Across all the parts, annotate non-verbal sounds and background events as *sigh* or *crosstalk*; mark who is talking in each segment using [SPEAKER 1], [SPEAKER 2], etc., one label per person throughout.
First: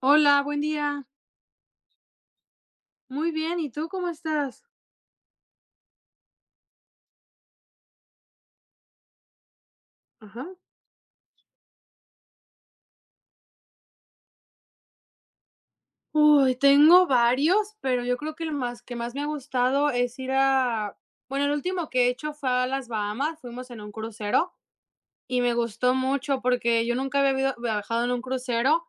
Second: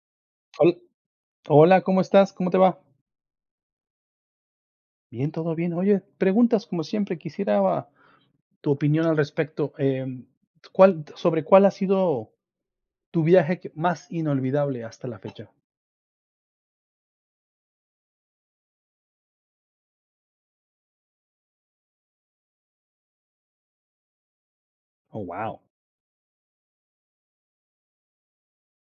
[SPEAKER 1] Hola, buen
[SPEAKER 2] Hol-
[SPEAKER 1] día.
[SPEAKER 2] Hola, ¿cómo estás? ¿Cómo te va?
[SPEAKER 1] Muy bien, ¿y tú cómo estás?
[SPEAKER 2] Bien, todo bien. Oye, preguntas como siempre, quisiera tu opinión al respecto.
[SPEAKER 1] Ajá.
[SPEAKER 2] ¿Sobre cuál ha sido tu viaje más inolvidable hasta la fecha?
[SPEAKER 1] Uy, tengo varios, pero yo creo que el más que más me ha gustado es ir a bueno, el último que he hecho fue a las Bahamas. Fuimos en un crucero
[SPEAKER 2] Oh,
[SPEAKER 1] y me
[SPEAKER 2] wow.
[SPEAKER 1] gustó mucho porque yo nunca había habido viajado en un crucero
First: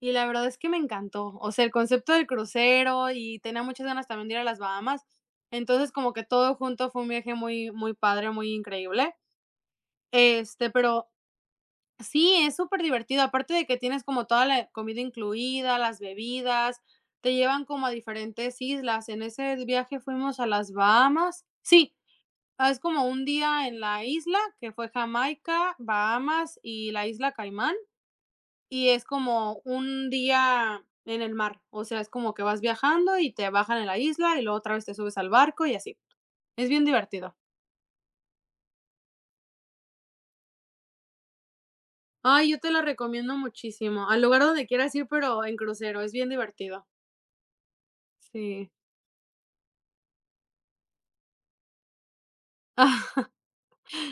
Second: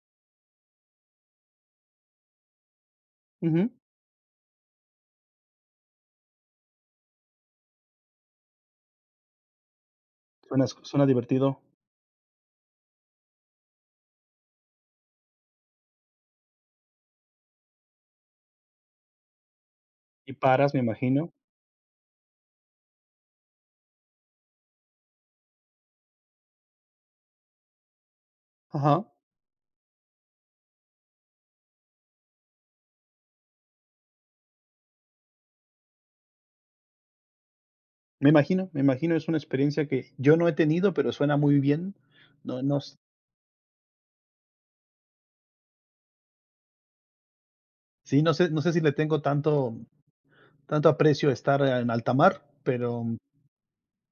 [SPEAKER 1] y la verdad es que me encantó. O sea, el concepto del crucero, y tenía
[SPEAKER 2] Ujú.
[SPEAKER 1] muchas ganas también de ir a las Bahamas. Entonces, como que todo junto fue un viaje muy, muy padre, muy increíble.
[SPEAKER 2] Suena,
[SPEAKER 1] Este,
[SPEAKER 2] suena
[SPEAKER 1] pero
[SPEAKER 2] divertido.
[SPEAKER 1] sí, es súper divertido. Aparte de que tienes como toda la comida incluida, las bebidas, te llevan como a diferentes islas. En ese viaje
[SPEAKER 2] Y
[SPEAKER 1] fuimos a las
[SPEAKER 2] paras, me imagino.
[SPEAKER 1] Bahamas. Sí, ah, es como un día en la isla, que fue Jamaica, Bahamas y la isla Caimán, y es
[SPEAKER 2] Ajá.
[SPEAKER 1] como un día en el mar. O sea, es como que vas viajando y te bajan en la isla y luego otra vez te subes al barco, y así. Es bien divertido.
[SPEAKER 2] Me imagino, es una experiencia que yo no he tenido, pero suena muy bien.
[SPEAKER 1] Ay, yo
[SPEAKER 2] No,
[SPEAKER 1] te
[SPEAKER 2] no,
[SPEAKER 1] la recomiendo muchísimo, al lugar donde quieras ir, pero en crucero es bien divertido.
[SPEAKER 2] sí, no sé, no
[SPEAKER 1] Sí.
[SPEAKER 2] sé si le tengo tanto, tanto aprecio a estar en alta mar, pero
[SPEAKER 1] Ah,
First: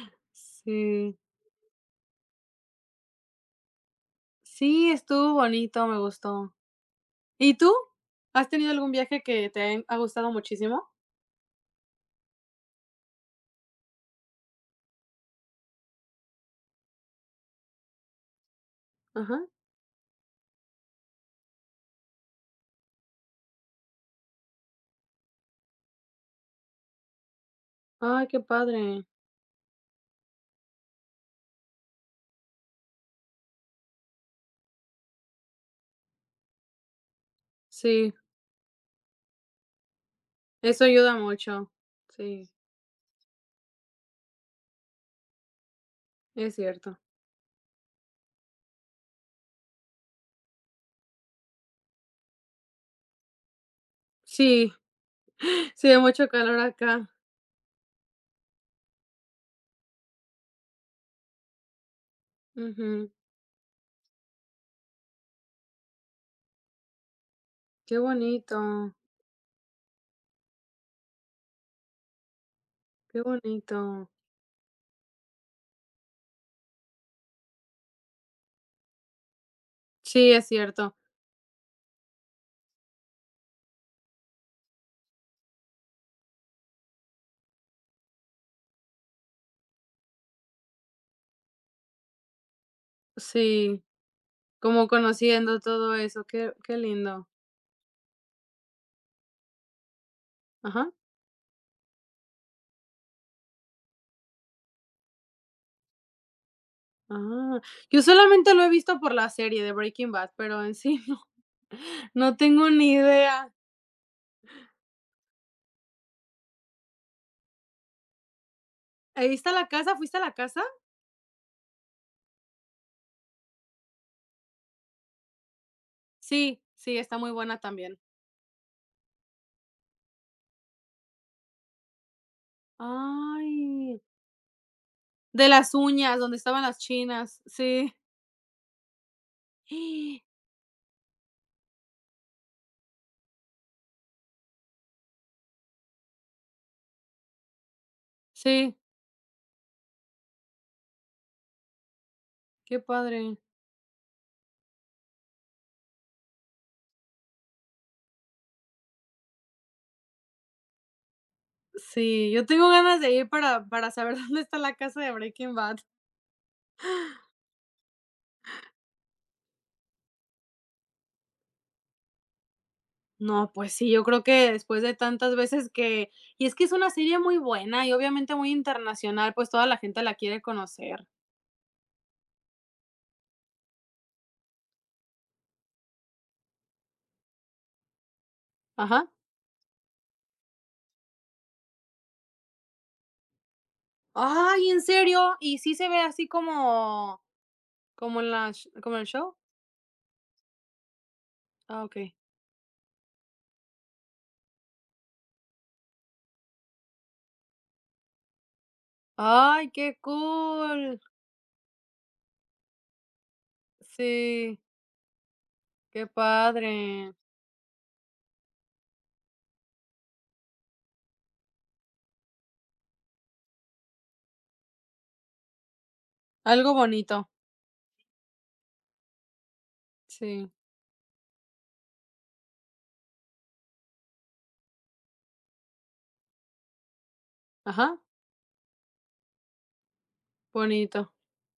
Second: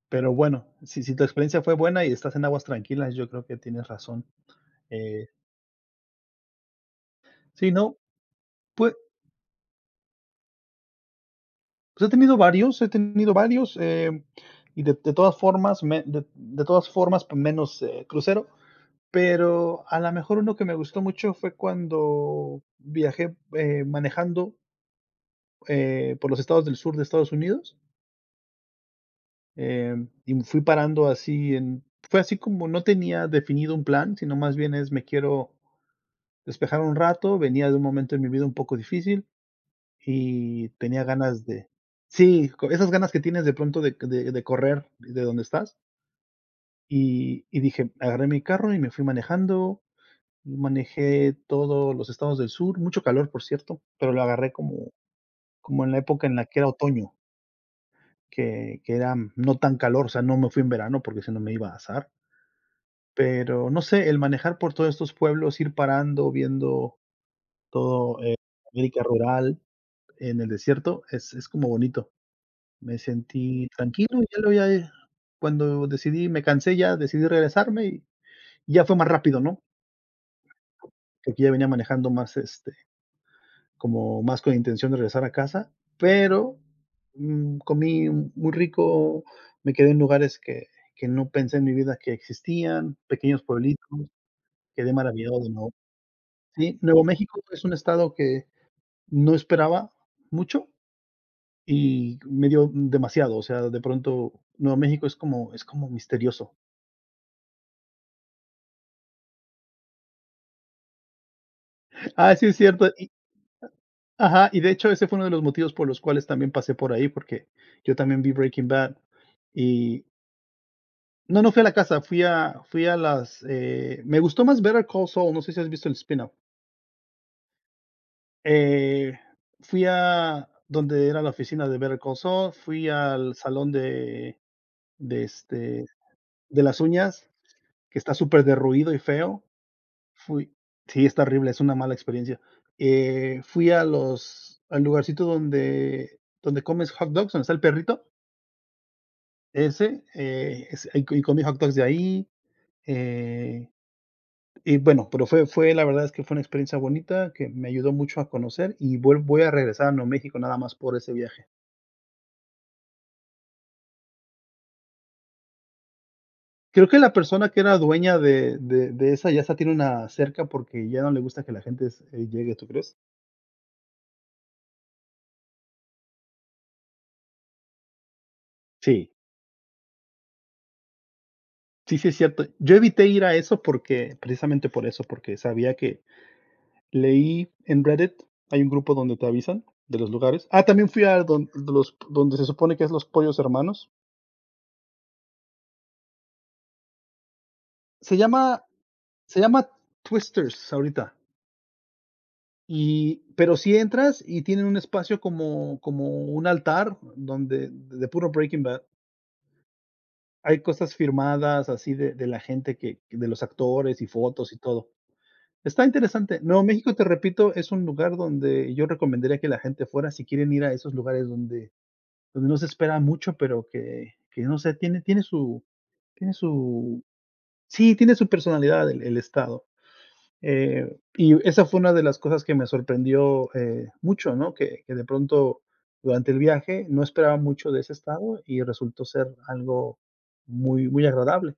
[SPEAKER 2] Pero bueno, si
[SPEAKER 1] sí.
[SPEAKER 2] tu experiencia fue buena y estás en aguas tranquilas, yo creo que tienes razón.
[SPEAKER 1] Sí,
[SPEAKER 2] Eh,
[SPEAKER 1] estuvo bonito, me gustó. ¿Y
[SPEAKER 2] sí,
[SPEAKER 1] tú?
[SPEAKER 2] no,
[SPEAKER 1] ¿Has tenido algún
[SPEAKER 2] pue
[SPEAKER 1] viaje que te ha gustado muchísimo?
[SPEAKER 2] pues, he tenido varios, y de todas formas, pues, menos, crucero,
[SPEAKER 1] Ajá.
[SPEAKER 2] pero a lo mejor uno que me gustó mucho fue cuando viajé, manejando, por los estados del sur de Estados Unidos.
[SPEAKER 1] Ay, qué padre.
[SPEAKER 2] Em, y fui parando así en Fue así como no tenía definido un plan, sino más bien es me quiero despejar un rato. Venía de un
[SPEAKER 1] Sí,
[SPEAKER 2] momento en mi vida un poco difícil y
[SPEAKER 1] eso
[SPEAKER 2] tenía
[SPEAKER 1] ayuda
[SPEAKER 2] ganas de.
[SPEAKER 1] mucho. Sí,
[SPEAKER 2] Sí, co esas ganas que tienes de pronto de correr de donde estás,
[SPEAKER 1] es cierto.
[SPEAKER 2] dije, agarré mi carro y me fui manejando, manejé todos los estados del sur, mucho calor, por cierto, pero lo agarré
[SPEAKER 1] Sí,
[SPEAKER 2] como
[SPEAKER 1] *laughs*
[SPEAKER 2] como
[SPEAKER 1] sí,
[SPEAKER 2] en
[SPEAKER 1] hay
[SPEAKER 2] la
[SPEAKER 1] mucho
[SPEAKER 2] época en la
[SPEAKER 1] calor
[SPEAKER 2] que era
[SPEAKER 1] acá.
[SPEAKER 2] otoño, que era no tan calor, o sea, no me fui en verano porque si no me iba a asar,
[SPEAKER 1] Ujú.
[SPEAKER 2] pero no sé, el manejar por todos estos pueblos, ir parando, viendo
[SPEAKER 1] Qué
[SPEAKER 2] todo,
[SPEAKER 1] bonito,
[SPEAKER 2] América rural. En el desierto es como bonito. Me
[SPEAKER 1] qué
[SPEAKER 2] sentí
[SPEAKER 1] bonito.
[SPEAKER 2] tranquilo. Y ya lo ya, cuando decidí Me cansé ya, decidí regresarme y ya fue más rápido, ¿no?
[SPEAKER 1] Sí, es cierto.
[SPEAKER 2] Porque ya venía manejando más, este, como más con intención de regresar a casa, pero comí muy rico, me quedé en lugares que no pensé en mi vida que existían, pequeños
[SPEAKER 1] Sí,
[SPEAKER 2] pueblitos.
[SPEAKER 1] como
[SPEAKER 2] Quedé maravillado de
[SPEAKER 1] conociendo
[SPEAKER 2] nuevo.
[SPEAKER 1] todo eso, qué qué
[SPEAKER 2] Sí, Nuevo
[SPEAKER 1] lindo.
[SPEAKER 2] México es un estado que no esperaba mucho,
[SPEAKER 1] Ajá.
[SPEAKER 2] y me dio demasiado. O sea, de pronto Nuevo México es como misterioso.
[SPEAKER 1] Ah, yo solamente lo he visto por la serie de Breaking Bad, pero en sí no. No
[SPEAKER 2] Ah, sí, es
[SPEAKER 1] tengo
[SPEAKER 2] cierto,
[SPEAKER 1] ni
[SPEAKER 2] y
[SPEAKER 1] idea.
[SPEAKER 2] ajá, y de hecho, ese fue uno de los motivos por los cuales también pasé por ahí, porque yo también vi Breaking Bad
[SPEAKER 1] ¿Ahí está la casa?
[SPEAKER 2] y
[SPEAKER 1] ¿Fuiste a la casa?
[SPEAKER 2] no, no fui a la casa, me gustó más Better Call Saul, no sé si has visto el spin-off.
[SPEAKER 1] Sí, sí, está muy buena también.
[SPEAKER 2] Eh, fui a donde era la oficina de Better Call Saul, fui al salón
[SPEAKER 1] Ay,
[SPEAKER 2] de,
[SPEAKER 1] de las
[SPEAKER 2] este,
[SPEAKER 1] uñas, donde estaban
[SPEAKER 2] de
[SPEAKER 1] las
[SPEAKER 2] las uñas,
[SPEAKER 1] chinas. Sí.
[SPEAKER 2] que está súper superderruido y feo.
[SPEAKER 1] *gasps*
[SPEAKER 2] Fui Sí, está horrible, es una mala experiencia. Fui a los al lugarcito donde comes hot dogs, donde está el perrito,
[SPEAKER 1] Sí,
[SPEAKER 2] ahí, y comí hot dogs de ahí.
[SPEAKER 1] qué padre.
[SPEAKER 2] Eh, y bueno, pero fue la verdad es que fue una experiencia bonita que me ayudó mucho a conocer, y vuel voy a regresar a Nuevo México nada más por ese viaje.
[SPEAKER 1] Sí, yo tengo ganas de ir para saber *laughs* dónde está la casa de Breaking Bad.
[SPEAKER 2] Creo que la persona que era dueña de esa ya está, tiene una cerca porque ya no le gusta que la gente, llegue, ¿tú crees?
[SPEAKER 1] No, pues sí, yo creo que después de tantas veces que, y es que es una serie muy buena y obviamente muy
[SPEAKER 2] Sí.
[SPEAKER 1] internacional, pues toda la gente la quiere conocer.
[SPEAKER 2] Sí, sí, es cierto. Yo evité ir a eso porque precisamente por eso, porque sabía que, leí en Reddit, hay un grupo
[SPEAKER 1] Ajá.
[SPEAKER 2] donde te avisan de los lugares. Ah, también fui a donde se supone que es los pollos hermanos.
[SPEAKER 1] Ay, ¿en serio? ¿Y sí se ve así como
[SPEAKER 2] Se
[SPEAKER 1] como en la
[SPEAKER 2] llama,
[SPEAKER 1] sh como en el show?
[SPEAKER 2] se llama, Twisters ahorita.
[SPEAKER 1] Ah, okey.
[SPEAKER 2] Y pero si entras, y tienen un espacio como como un altar donde de puro Breaking Bad
[SPEAKER 1] ¡Ay, qué
[SPEAKER 2] hay cosas
[SPEAKER 1] cool!
[SPEAKER 2] firmadas así de la gente que, de los actores y fotos y
[SPEAKER 1] Sí,
[SPEAKER 2] todo. Está
[SPEAKER 1] qué
[SPEAKER 2] interesante. Nuevo México, te
[SPEAKER 1] padre.
[SPEAKER 2] repito, es un lugar donde yo recomendaría que la gente fuera si quieren ir a esos lugares donde donde no se espera mucho, pero que no sé, tiene tiene
[SPEAKER 1] Algo
[SPEAKER 2] su
[SPEAKER 1] bonito,
[SPEAKER 2] sí, tiene su personalidad el estado.
[SPEAKER 1] sí.
[SPEAKER 2] Y esa fue una de las cosas que me sorprendió, mucho, ¿no? Que de pronto, durante el viaje, no esperaba mucho de ese
[SPEAKER 1] Ajá,
[SPEAKER 2] estado y resultó ser algo muy muy
[SPEAKER 1] bonito,
[SPEAKER 2] agradable.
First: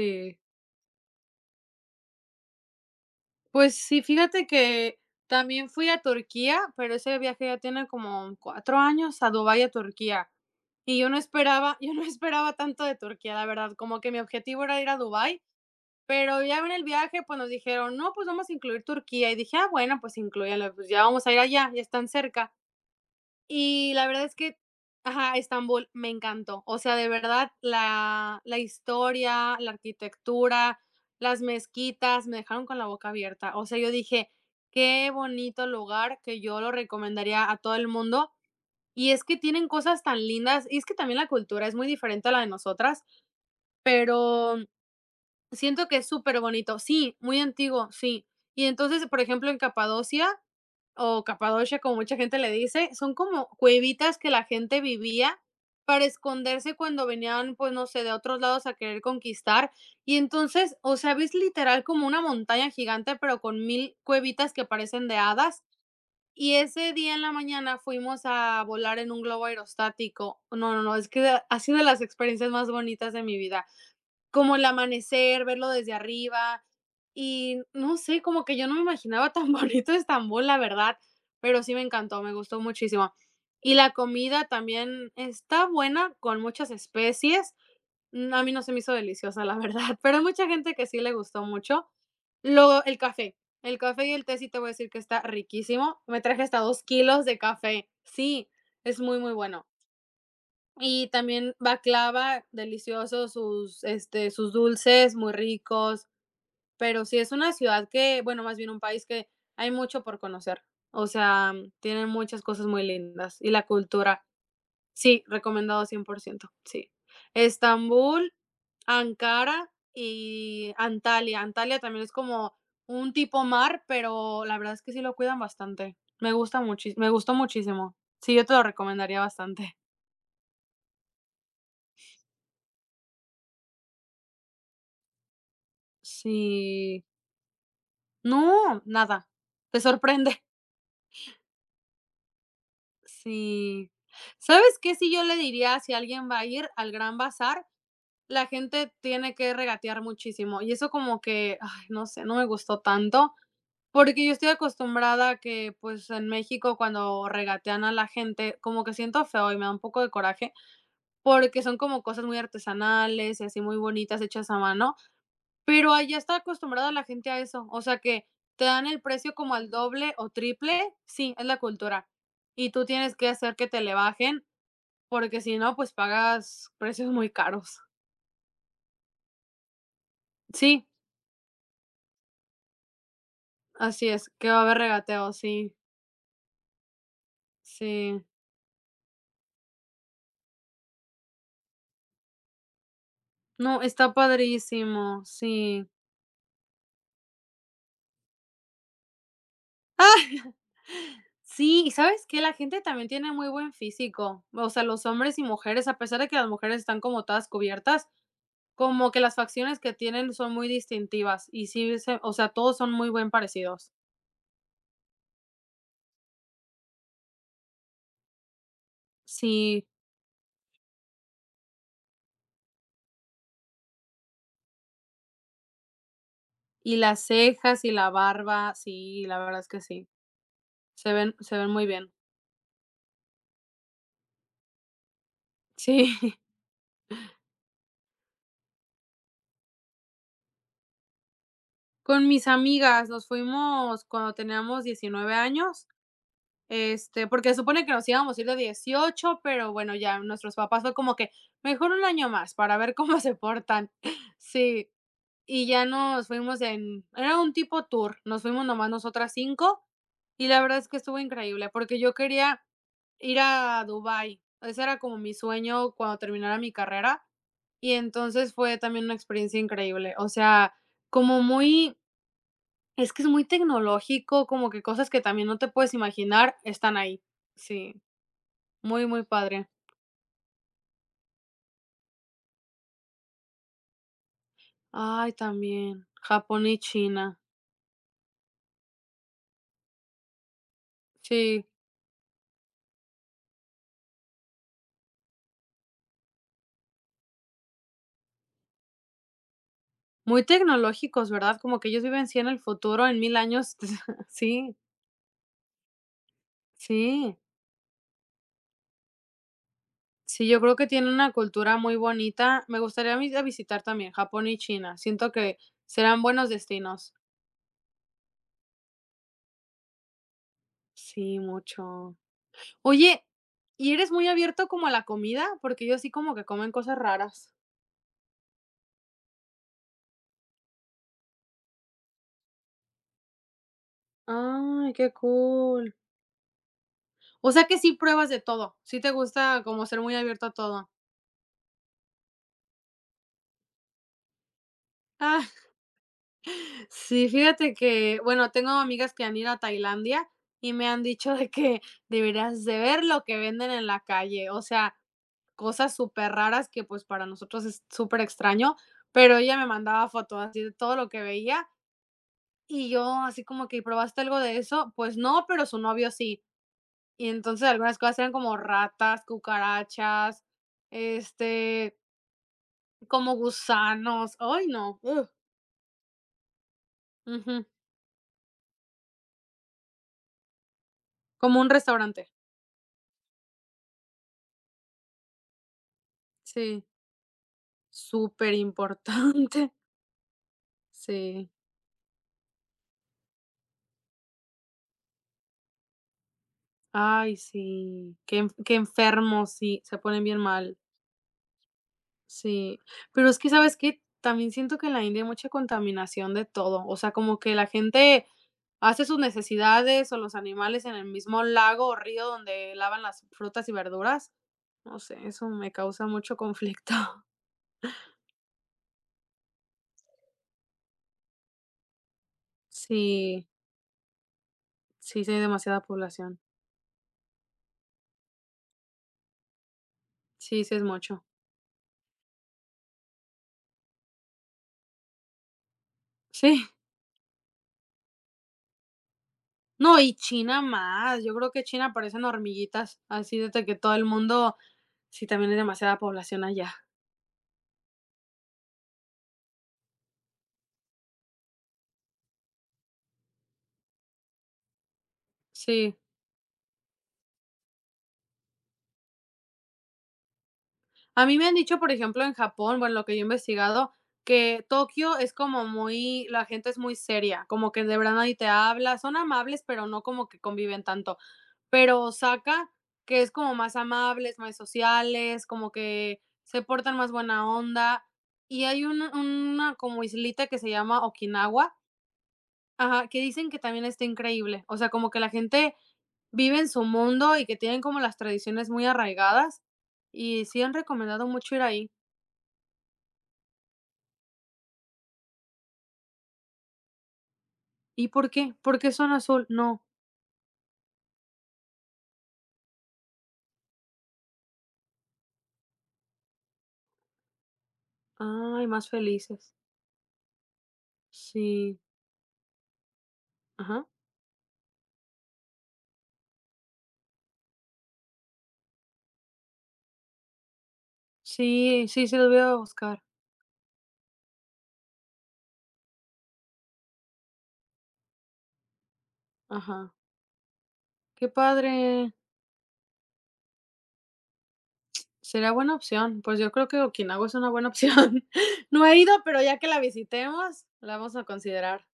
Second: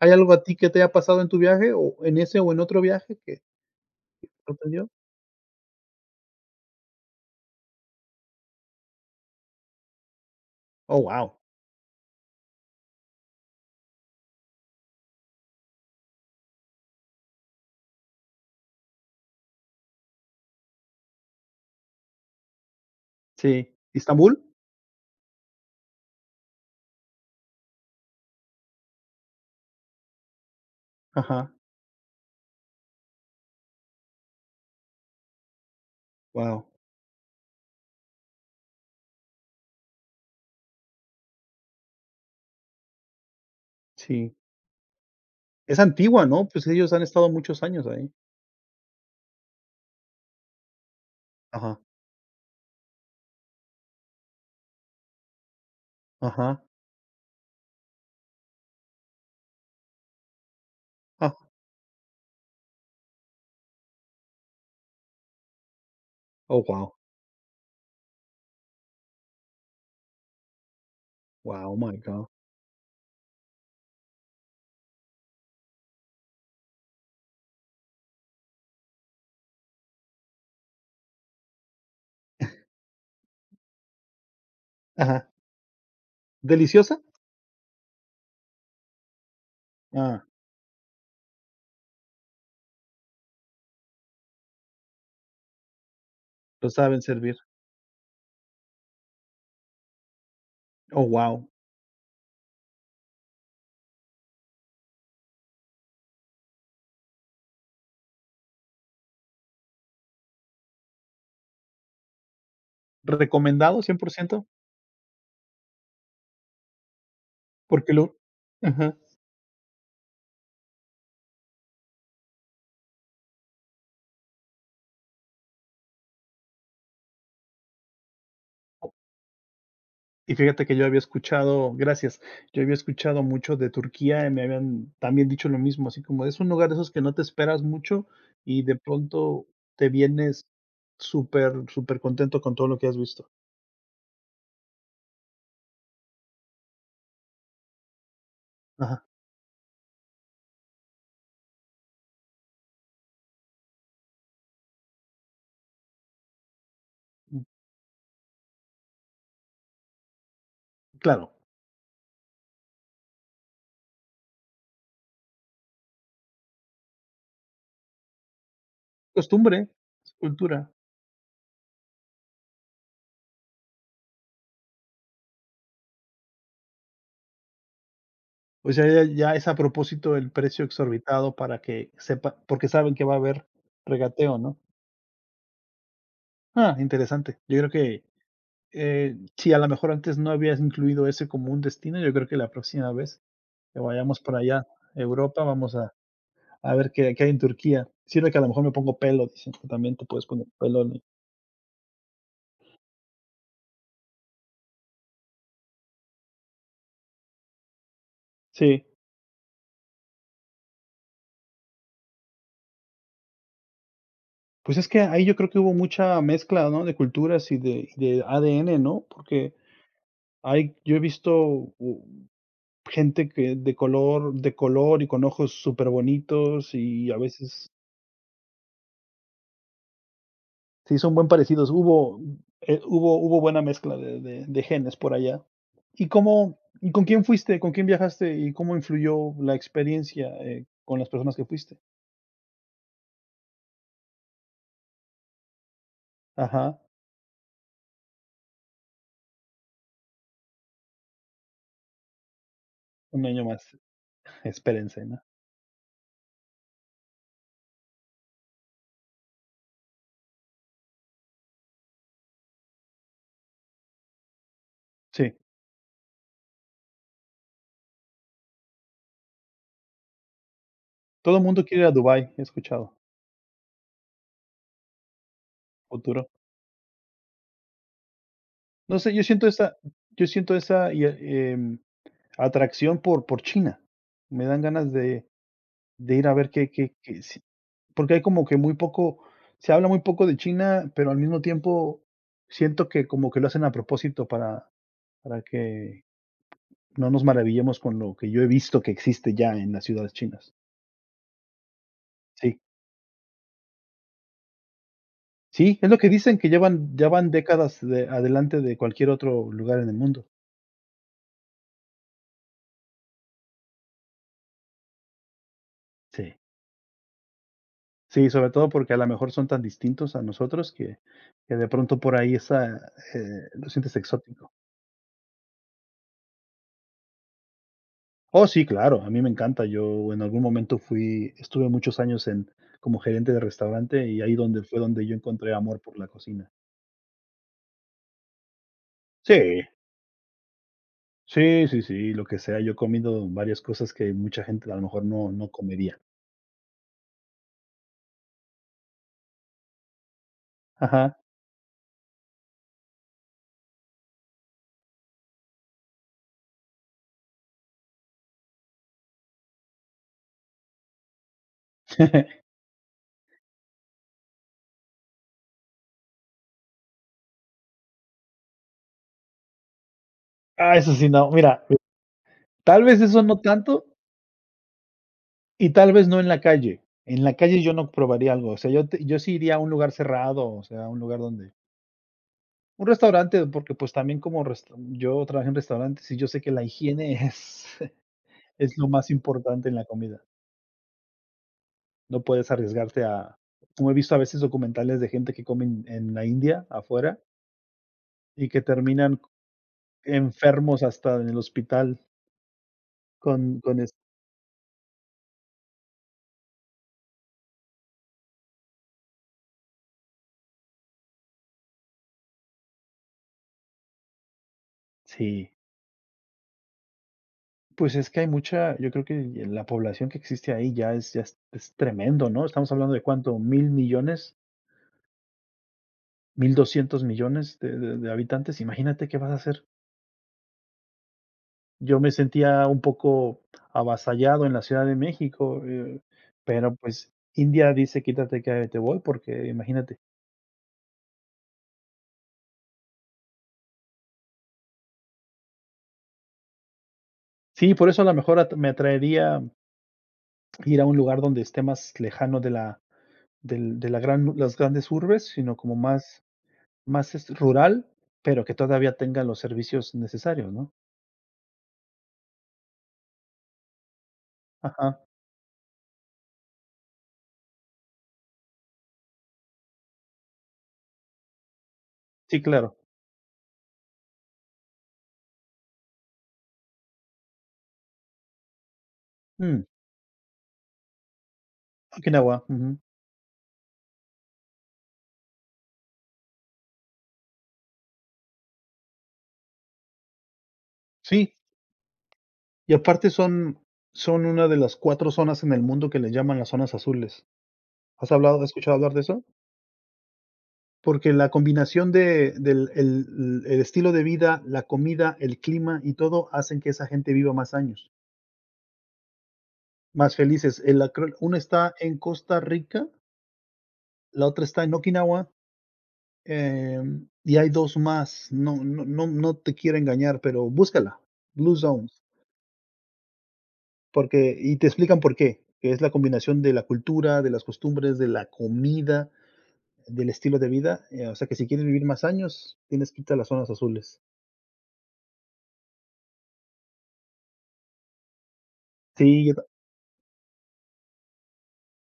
[SPEAKER 2] ¿Hay algo a ti que te haya pasado en tu viaje, o en ese o en otro viaje que te
[SPEAKER 1] Pues sí, fíjate
[SPEAKER 2] sorprendió?
[SPEAKER 1] que también fui a Turquía, pero ese viaje ya tiene como 4 años, a Dubái, a Turquía. Y
[SPEAKER 2] Oh,
[SPEAKER 1] yo no
[SPEAKER 2] wow.
[SPEAKER 1] esperaba *laughs* yo no esperaba tanto de Turquía, la verdad, como que mi objetivo era ir a Dubái, pero ya en el viaje, pues, nos dijeron: "No, pues, vamos a incluir Turquía", y dije: "Ah, bueno, pues, inclúyanlo, pues, ya vamos a ir allá, ya están cerca".
[SPEAKER 2] Sí,
[SPEAKER 1] Y la verdad es
[SPEAKER 2] ¿Istambul?
[SPEAKER 1] que, ajá, Estambul me encantó. O sea, de verdad, la historia, la arquitectura, las
[SPEAKER 2] Ajá,
[SPEAKER 1] mezquitas me dejaron con la boca abierta. O sea, yo dije, qué bonito lugar, que yo
[SPEAKER 2] wow,
[SPEAKER 1] lo recomendaría a todo el mundo. Y es que tienen cosas tan lindas. Y es que también la cultura es muy diferente a la de nosotras,
[SPEAKER 2] sí.
[SPEAKER 1] pero
[SPEAKER 2] Es
[SPEAKER 1] siento que es
[SPEAKER 2] antigua,
[SPEAKER 1] súper
[SPEAKER 2] ¿no? Pues
[SPEAKER 1] bonito.
[SPEAKER 2] ellos han
[SPEAKER 1] Sí,
[SPEAKER 2] estado
[SPEAKER 1] muy
[SPEAKER 2] muchos años
[SPEAKER 1] antiguo,
[SPEAKER 2] ahí.
[SPEAKER 1] sí. Y entonces, por ejemplo, en Capadocia, o Capadocia,
[SPEAKER 2] Ajá,
[SPEAKER 1] como mucha gente le dice, son como cuevitas que la gente vivía para
[SPEAKER 2] ajá,
[SPEAKER 1] esconderse cuando venían, pues no sé, de otros lados a querer conquistar. Y entonces, o sea,
[SPEAKER 2] ah,
[SPEAKER 1] ves literal como una montaña gigante, pero con mil cuevitas que parecen de hadas. Y
[SPEAKER 2] oh,
[SPEAKER 1] ese
[SPEAKER 2] wow,
[SPEAKER 1] día en la mañana fuimos a volar en un globo aerostático. No, no, no, es que ha
[SPEAKER 2] wow, oh
[SPEAKER 1] sido de
[SPEAKER 2] my
[SPEAKER 1] las
[SPEAKER 2] god.
[SPEAKER 1] experiencias más bonitas de mi vida, como el amanecer, verlo desde arriba. Y no sé, como que yo no me imaginaba *laughs* tan bonito Estambul, la verdad, pero sí me encantó, me gustó muchísimo. Y la comida también
[SPEAKER 2] Ajá,
[SPEAKER 1] está buena, con muchas
[SPEAKER 2] ¿deliciosa?
[SPEAKER 1] especies. Mm, a mí no se me hizo deliciosa, la verdad, *laughs* pero hay
[SPEAKER 2] Ah,
[SPEAKER 1] mucha gente que sí le gustó mucho. Luego, el café. El café y el té sí te voy a decir que está riquísimo. Me traje hasta
[SPEAKER 2] lo
[SPEAKER 1] dos
[SPEAKER 2] saben
[SPEAKER 1] kilos
[SPEAKER 2] servir.
[SPEAKER 1] de café. Sí, es muy, muy bueno.
[SPEAKER 2] Oh,
[SPEAKER 1] Y
[SPEAKER 2] wow.
[SPEAKER 1] también baklava, delicioso, sus, este, sus dulces muy ricos, pero sí es una ciudad que, bueno, más bien un país que hay mucho por conocer. O sea, tienen muchas cosas muy lindas y la
[SPEAKER 2] ¿Recomendado cien por
[SPEAKER 1] cultura,
[SPEAKER 2] ciento,
[SPEAKER 1] sí, recomendado 100%, sí.
[SPEAKER 2] Porque lo
[SPEAKER 1] Estambul,
[SPEAKER 2] Ajá,
[SPEAKER 1] Ankara y Antalya. Antalya también es como un tipo mar, pero la verdad es que sí lo cuidan bastante. Me gusta muchis Me gustó muchísimo. Sí, yo te lo recomendaría bastante.
[SPEAKER 2] y fíjate que yo había escuchado, gracias, yo había escuchado mucho de Turquía, y me habían también dicho lo mismo, así como es un lugar de esos que
[SPEAKER 1] Sí.
[SPEAKER 2] no te esperas mucho y de
[SPEAKER 1] No, nada.
[SPEAKER 2] pronto
[SPEAKER 1] Te
[SPEAKER 2] te
[SPEAKER 1] sorprende.
[SPEAKER 2] vienes
[SPEAKER 1] *laughs*
[SPEAKER 2] súper, súper contento con todo lo que has visto.
[SPEAKER 1] Sí. ¿Sabes qué? Si yo le diría, si alguien va a ir al Gran Bazar, la gente
[SPEAKER 2] Ajá,
[SPEAKER 1] tiene que regatear muchísimo. Y eso como que, ay, no sé, no me gustó tanto, porque yo estoy acostumbrada a que, pues, en México cuando
[SPEAKER 2] mm,
[SPEAKER 1] regatean a la gente, como que siento feo y me da un poco de coraje,
[SPEAKER 2] claro,
[SPEAKER 1] porque son como cosas muy artesanales y así muy bonitas hechas a mano. Pero allá está acostumbrada la gente a eso, o sea, que te dan el precio como
[SPEAKER 2] costumbre,
[SPEAKER 1] al
[SPEAKER 2] es
[SPEAKER 1] doble o
[SPEAKER 2] cultura.
[SPEAKER 1] triple, sí, es la cultura. Y tú tienes que hacer que te le bajen, porque si no, pues pagas precios muy caros.
[SPEAKER 2] O sea, ya es a propósito el precio
[SPEAKER 1] Sí,
[SPEAKER 2] exorbitado para que sepa porque saben que va a haber
[SPEAKER 1] así es,
[SPEAKER 2] regateo,
[SPEAKER 1] que
[SPEAKER 2] ¿no?
[SPEAKER 1] va a haber regateo, sí,
[SPEAKER 2] Ah, interesante. Yo creo que,
[SPEAKER 1] sí.
[SPEAKER 2] si a lo mejor antes no habías incluido ese como un destino, yo creo que la próxima vez
[SPEAKER 1] No,
[SPEAKER 2] que
[SPEAKER 1] está
[SPEAKER 2] vayamos por allá,
[SPEAKER 1] padrísimo,
[SPEAKER 2] Europa, vamos
[SPEAKER 1] sí.
[SPEAKER 2] a ver qué hay en Turquía. Sirve que a lo mejor me pongo pelo, dicen que también te puedes poner pelo en.
[SPEAKER 1] Sí, y ¿sabes que la gente también tiene muy buen físico? O sea, los hombres y mujeres, a pesar de que las mujeres están como todas cubiertas,
[SPEAKER 2] Sí,
[SPEAKER 1] como que las facciones que tienen son muy distintivas y sí se o sea, todos son muy buen parecidos.
[SPEAKER 2] pues es que ahí yo creo que hubo mucha mezcla, ¿no? De culturas de ADN, ¿no? Porque
[SPEAKER 1] Sí,
[SPEAKER 2] hay, yo he visto u gente que de color y con ojos superbonitos,
[SPEAKER 1] y
[SPEAKER 2] y a
[SPEAKER 1] las
[SPEAKER 2] veces
[SPEAKER 1] cejas y la barba, sí, la verdad es que sí,
[SPEAKER 2] sí
[SPEAKER 1] se
[SPEAKER 2] son buen
[SPEAKER 1] ven se ven
[SPEAKER 2] parecidos.
[SPEAKER 1] muy bien.
[SPEAKER 2] Hubo buena mezcla de genes por allá. ¿Y
[SPEAKER 1] Sí, *laughs*
[SPEAKER 2] cómo y con quién fuiste? ¿Con quién viajaste? ¿Y cómo influyó la experiencia, con las personas que fuiste?
[SPEAKER 1] con mis amigas nos fuimos cuando teníamos 19 años,
[SPEAKER 2] Ajá,
[SPEAKER 1] este, porque se supone que nos íbamos a ir de 18, pero bueno, ya nuestros papás fue como que: "Mejor un año más para ver cómo
[SPEAKER 2] un
[SPEAKER 1] se
[SPEAKER 2] año más.
[SPEAKER 1] portan". *laughs* Sí.
[SPEAKER 2] Espérense, ¿no?
[SPEAKER 1] Y ya nos fuimos en era un tipo tour, nos fuimos nomás nosotras 5 y la verdad es que estuvo increíble, porque yo quería ir a Dubái, ese era como mi
[SPEAKER 2] Sí.
[SPEAKER 1] sueño cuando terminara mi carrera, y entonces fue también una experiencia increíble, o sea,
[SPEAKER 2] Todo
[SPEAKER 1] como
[SPEAKER 2] el mundo quiere ir a
[SPEAKER 1] muy,
[SPEAKER 2] Dubái, he escuchado.
[SPEAKER 1] es que es muy tecnológico, como que cosas que también no te puedes
[SPEAKER 2] Futuro.
[SPEAKER 1] imaginar están ahí. Sí,
[SPEAKER 2] No
[SPEAKER 1] muy,
[SPEAKER 2] sé,
[SPEAKER 1] muy
[SPEAKER 2] yo siento
[SPEAKER 1] padre.
[SPEAKER 2] esa yo siento esa atracción por China. Me dan ganas de
[SPEAKER 1] Ay, también,
[SPEAKER 2] ir a ver
[SPEAKER 1] Japón
[SPEAKER 2] qué
[SPEAKER 1] y
[SPEAKER 2] qué qué
[SPEAKER 1] China.
[SPEAKER 2] si porque hay como que muy poco, se habla muy poco de China, pero al mismo
[SPEAKER 1] Sí.
[SPEAKER 2] tiempo siento que como que lo hacen a propósito para que no nos maravillemos con lo que yo he visto que existe ya en las ciudades
[SPEAKER 1] Muy
[SPEAKER 2] chinas.
[SPEAKER 1] tecnológicos, ¿verdad? Como que ellos viven sí en el
[SPEAKER 2] Sí,
[SPEAKER 1] futuro, en 1000 años. *laughs* Sí,
[SPEAKER 2] sí, es lo que dicen, que llevan, ya van
[SPEAKER 1] sí.
[SPEAKER 2] décadas de adelante de cualquier otro lugar en el mundo.
[SPEAKER 1] Sí, yo creo que tienen una cultura muy bonita. Me gustaría a visitar también Japón y China. Siento que serán
[SPEAKER 2] Sí,
[SPEAKER 1] buenos destinos.
[SPEAKER 2] sí, sobre todo porque a lo mejor son tan distintos a nosotros
[SPEAKER 1] Sí,
[SPEAKER 2] que de pronto
[SPEAKER 1] mucho.
[SPEAKER 2] por ahí
[SPEAKER 1] Oye,
[SPEAKER 2] lo
[SPEAKER 1] ¿y
[SPEAKER 2] sientes
[SPEAKER 1] eres muy
[SPEAKER 2] exótico.
[SPEAKER 1] abierto como a la comida? Porque ellos sí como que comen cosas raras.
[SPEAKER 2] Oh, sí, claro, a mí me encanta. Yo en algún momento fui estuve muchos años en como gerente de restaurante, y ahí donde fue
[SPEAKER 1] Ay,
[SPEAKER 2] donde
[SPEAKER 1] qué
[SPEAKER 2] yo encontré amor
[SPEAKER 1] cool.
[SPEAKER 2] por la cocina.
[SPEAKER 1] O sea que sí pruebas de todo. Sí te
[SPEAKER 2] Sí,
[SPEAKER 1] gusta como ser muy abierto a todo.
[SPEAKER 2] sí, sí, sí, lo que sea, yo he comido varias cosas que mucha gente a lo mejor no
[SPEAKER 1] *laughs*
[SPEAKER 2] comería.
[SPEAKER 1] Sí, fíjate que, bueno, tengo amigas que han ido a Tailandia y me han
[SPEAKER 2] Ajá.
[SPEAKER 1] dicho de que deberías de ver lo que venden en la calle, o sea, cosas súper raras que pues para nosotros es súper extraño, pero ella me mandaba fotos así de todo lo que veía
[SPEAKER 2] *laughs*
[SPEAKER 1] y yo así como que probaste algo de eso, pues no, pero su novio sí. Y entonces algunas cosas eran como ratas, cucarachas,
[SPEAKER 2] Ah, eso sí, no, mira,
[SPEAKER 1] este,
[SPEAKER 2] tal vez eso
[SPEAKER 1] como
[SPEAKER 2] no tanto
[SPEAKER 1] gusanos, ay no, ugh,
[SPEAKER 2] y tal vez no en la calle. En la calle
[SPEAKER 1] ujú,
[SPEAKER 2] yo no probaría algo, o sea, yo sí iría a un lugar cerrado, o sea, a un lugar donde
[SPEAKER 1] como un restaurante,
[SPEAKER 2] un restaurante, porque, pues, también como resta yo trabajé en restaurantes, y yo sé que la
[SPEAKER 1] sí.
[SPEAKER 2] higiene *laughs* es.
[SPEAKER 1] Súper
[SPEAKER 2] Es lo más
[SPEAKER 1] importante,
[SPEAKER 2] importante
[SPEAKER 1] *laughs*
[SPEAKER 2] en la comida.
[SPEAKER 1] sí.
[SPEAKER 2] No puedes arriesgarte a, como he visto a veces documentales de gente que comen en la India, afuera,
[SPEAKER 1] Ay, sí. Qué
[SPEAKER 2] y
[SPEAKER 1] en
[SPEAKER 2] que
[SPEAKER 1] qué
[SPEAKER 2] terminan
[SPEAKER 1] enfermos, sí, se ponen bien mal.
[SPEAKER 2] enfermos hasta en el hospital
[SPEAKER 1] Sí. Pero es que, ¿sabes
[SPEAKER 2] con es
[SPEAKER 1] qué? También siento que en la India hay mucha contaminación de todo. O sea, como que la gente hace sus necesidades o los animales en el mismo lago o río donde lavan las frutas y verduras. No sé, eso
[SPEAKER 2] sí.
[SPEAKER 1] me causa mucho conflicto. *laughs*
[SPEAKER 2] Pues es que hay mucha yo creo que la población que existe ahí ya es tremendo, ¿no? Estamos hablando de, ¿cuánto?
[SPEAKER 1] Sí,
[SPEAKER 2] ¿1,000,000,000?
[SPEAKER 1] sí, sí hay demasiada población.
[SPEAKER 2] ¿1,200,000,000 de habitantes? Imagínate qué vas a hacer.
[SPEAKER 1] Sí, sí es mucho.
[SPEAKER 2] Yo me sentía un poco avasallado en la Ciudad de México,
[SPEAKER 1] Sí.
[SPEAKER 2] pero, pues, India dice: "Quítate que te voy", porque
[SPEAKER 1] No,
[SPEAKER 2] imagínate.
[SPEAKER 1] y China más. Yo creo que China parecen hormiguitas, así desde que todo el mundo, sí, también hay demasiada población allá.
[SPEAKER 2] Sí, por eso a lo mejor at me atraería ir a un lugar donde esté más lejano de la del de la gran las grandes urbes, sino como
[SPEAKER 1] Sí.
[SPEAKER 2] más más rural, pero que todavía tenga los servicios necesarios, ¿no?
[SPEAKER 1] A mí me han dicho, por ejemplo, en Japón, bueno, lo que yo he investigado, que
[SPEAKER 2] Ajá,
[SPEAKER 1] Tokio es como muy, la gente es muy seria, como que de verdad nadie te habla, son amables, pero no como que conviven tanto. Pero
[SPEAKER 2] sí,
[SPEAKER 1] Osaka,
[SPEAKER 2] claro.
[SPEAKER 1] que es como más amables, más sociales, como que se portan más buena onda. Y hay
[SPEAKER 2] Mm,
[SPEAKER 1] una como islita que se llama Okinawa.
[SPEAKER 2] Okinawa, ujú.
[SPEAKER 1] Ajá, que dicen que también está increíble. O sea, como que la gente vive en su mundo y que tienen como las tradiciones muy arraigadas, y sí han recomendado
[SPEAKER 2] Sí,
[SPEAKER 1] mucho ir ahí.
[SPEAKER 2] y aparte son son una de las 4 zonas en el mundo que le llaman las zonas azules.
[SPEAKER 1] ¿Y
[SPEAKER 2] ¿Has
[SPEAKER 1] por
[SPEAKER 2] hablado, has
[SPEAKER 1] qué?
[SPEAKER 2] escuchado
[SPEAKER 1] ¿Por qué
[SPEAKER 2] hablar de
[SPEAKER 1] son
[SPEAKER 2] eso?
[SPEAKER 1] Azul? No.
[SPEAKER 2] Porque la combinación de del el estilo de vida, la comida, el clima y todo hacen que esa gente viva más años,
[SPEAKER 1] Ay, más felices.
[SPEAKER 2] más felices. El la creo una está
[SPEAKER 1] Sí,
[SPEAKER 2] en Costa Rica,
[SPEAKER 1] ajá.
[SPEAKER 2] la otra está en Okinawa, y hay 2 más. No no no no te quiero engañar, pero búscala, Blue
[SPEAKER 1] Sí,
[SPEAKER 2] Zones,
[SPEAKER 1] sí, sí los voy a buscar.
[SPEAKER 2] porque y te explican por qué, que es la combinación de la cultura, de las costumbres, de la comida,
[SPEAKER 1] Ajá.
[SPEAKER 2] del estilo de vida, o sea,
[SPEAKER 1] Qué
[SPEAKER 2] que si quieres vivir más
[SPEAKER 1] padre.
[SPEAKER 2] años, tienes que irte a las zonas azules.
[SPEAKER 1] Sería buena opción. Pues yo creo que Okinawa es una buena opción. *laughs* No he ido,
[SPEAKER 2] Sí, yo
[SPEAKER 1] pero ya que la visitemos, la vamos a considerar.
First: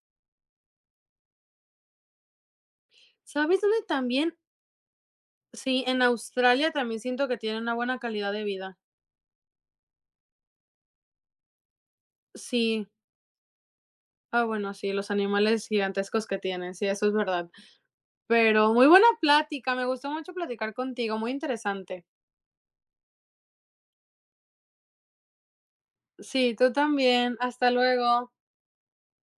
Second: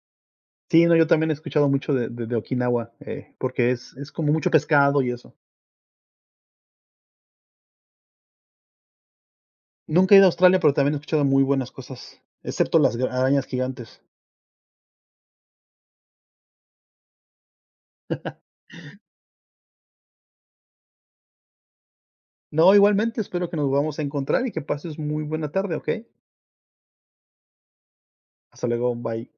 [SPEAKER 2] sí, no, yo también he escuchado mucho de Okinawa,
[SPEAKER 1] ¿Sabes
[SPEAKER 2] porque
[SPEAKER 1] dónde
[SPEAKER 2] es como
[SPEAKER 1] también,
[SPEAKER 2] mucho pescado y eso.
[SPEAKER 1] sí, en Australia también siento que tienen una buena calidad de vida?
[SPEAKER 2] Nunca he ido a Australia, pero también he escuchado muy buenas cosas, excepto
[SPEAKER 1] Sí.
[SPEAKER 2] las gra arañas gigantes.
[SPEAKER 1] Ah, bueno, sí, los animales gigantescos que tienen, sí, eso es verdad. Pero muy buena plática, me gustó mucho platicar contigo, muy interesante.
[SPEAKER 2] No, igualmente, espero que nos vamos a encontrar y que pases muy buena tarde, ¿ok?
[SPEAKER 1] Sí, tú también. Hasta luego.
[SPEAKER 2] Hasta luego, bye.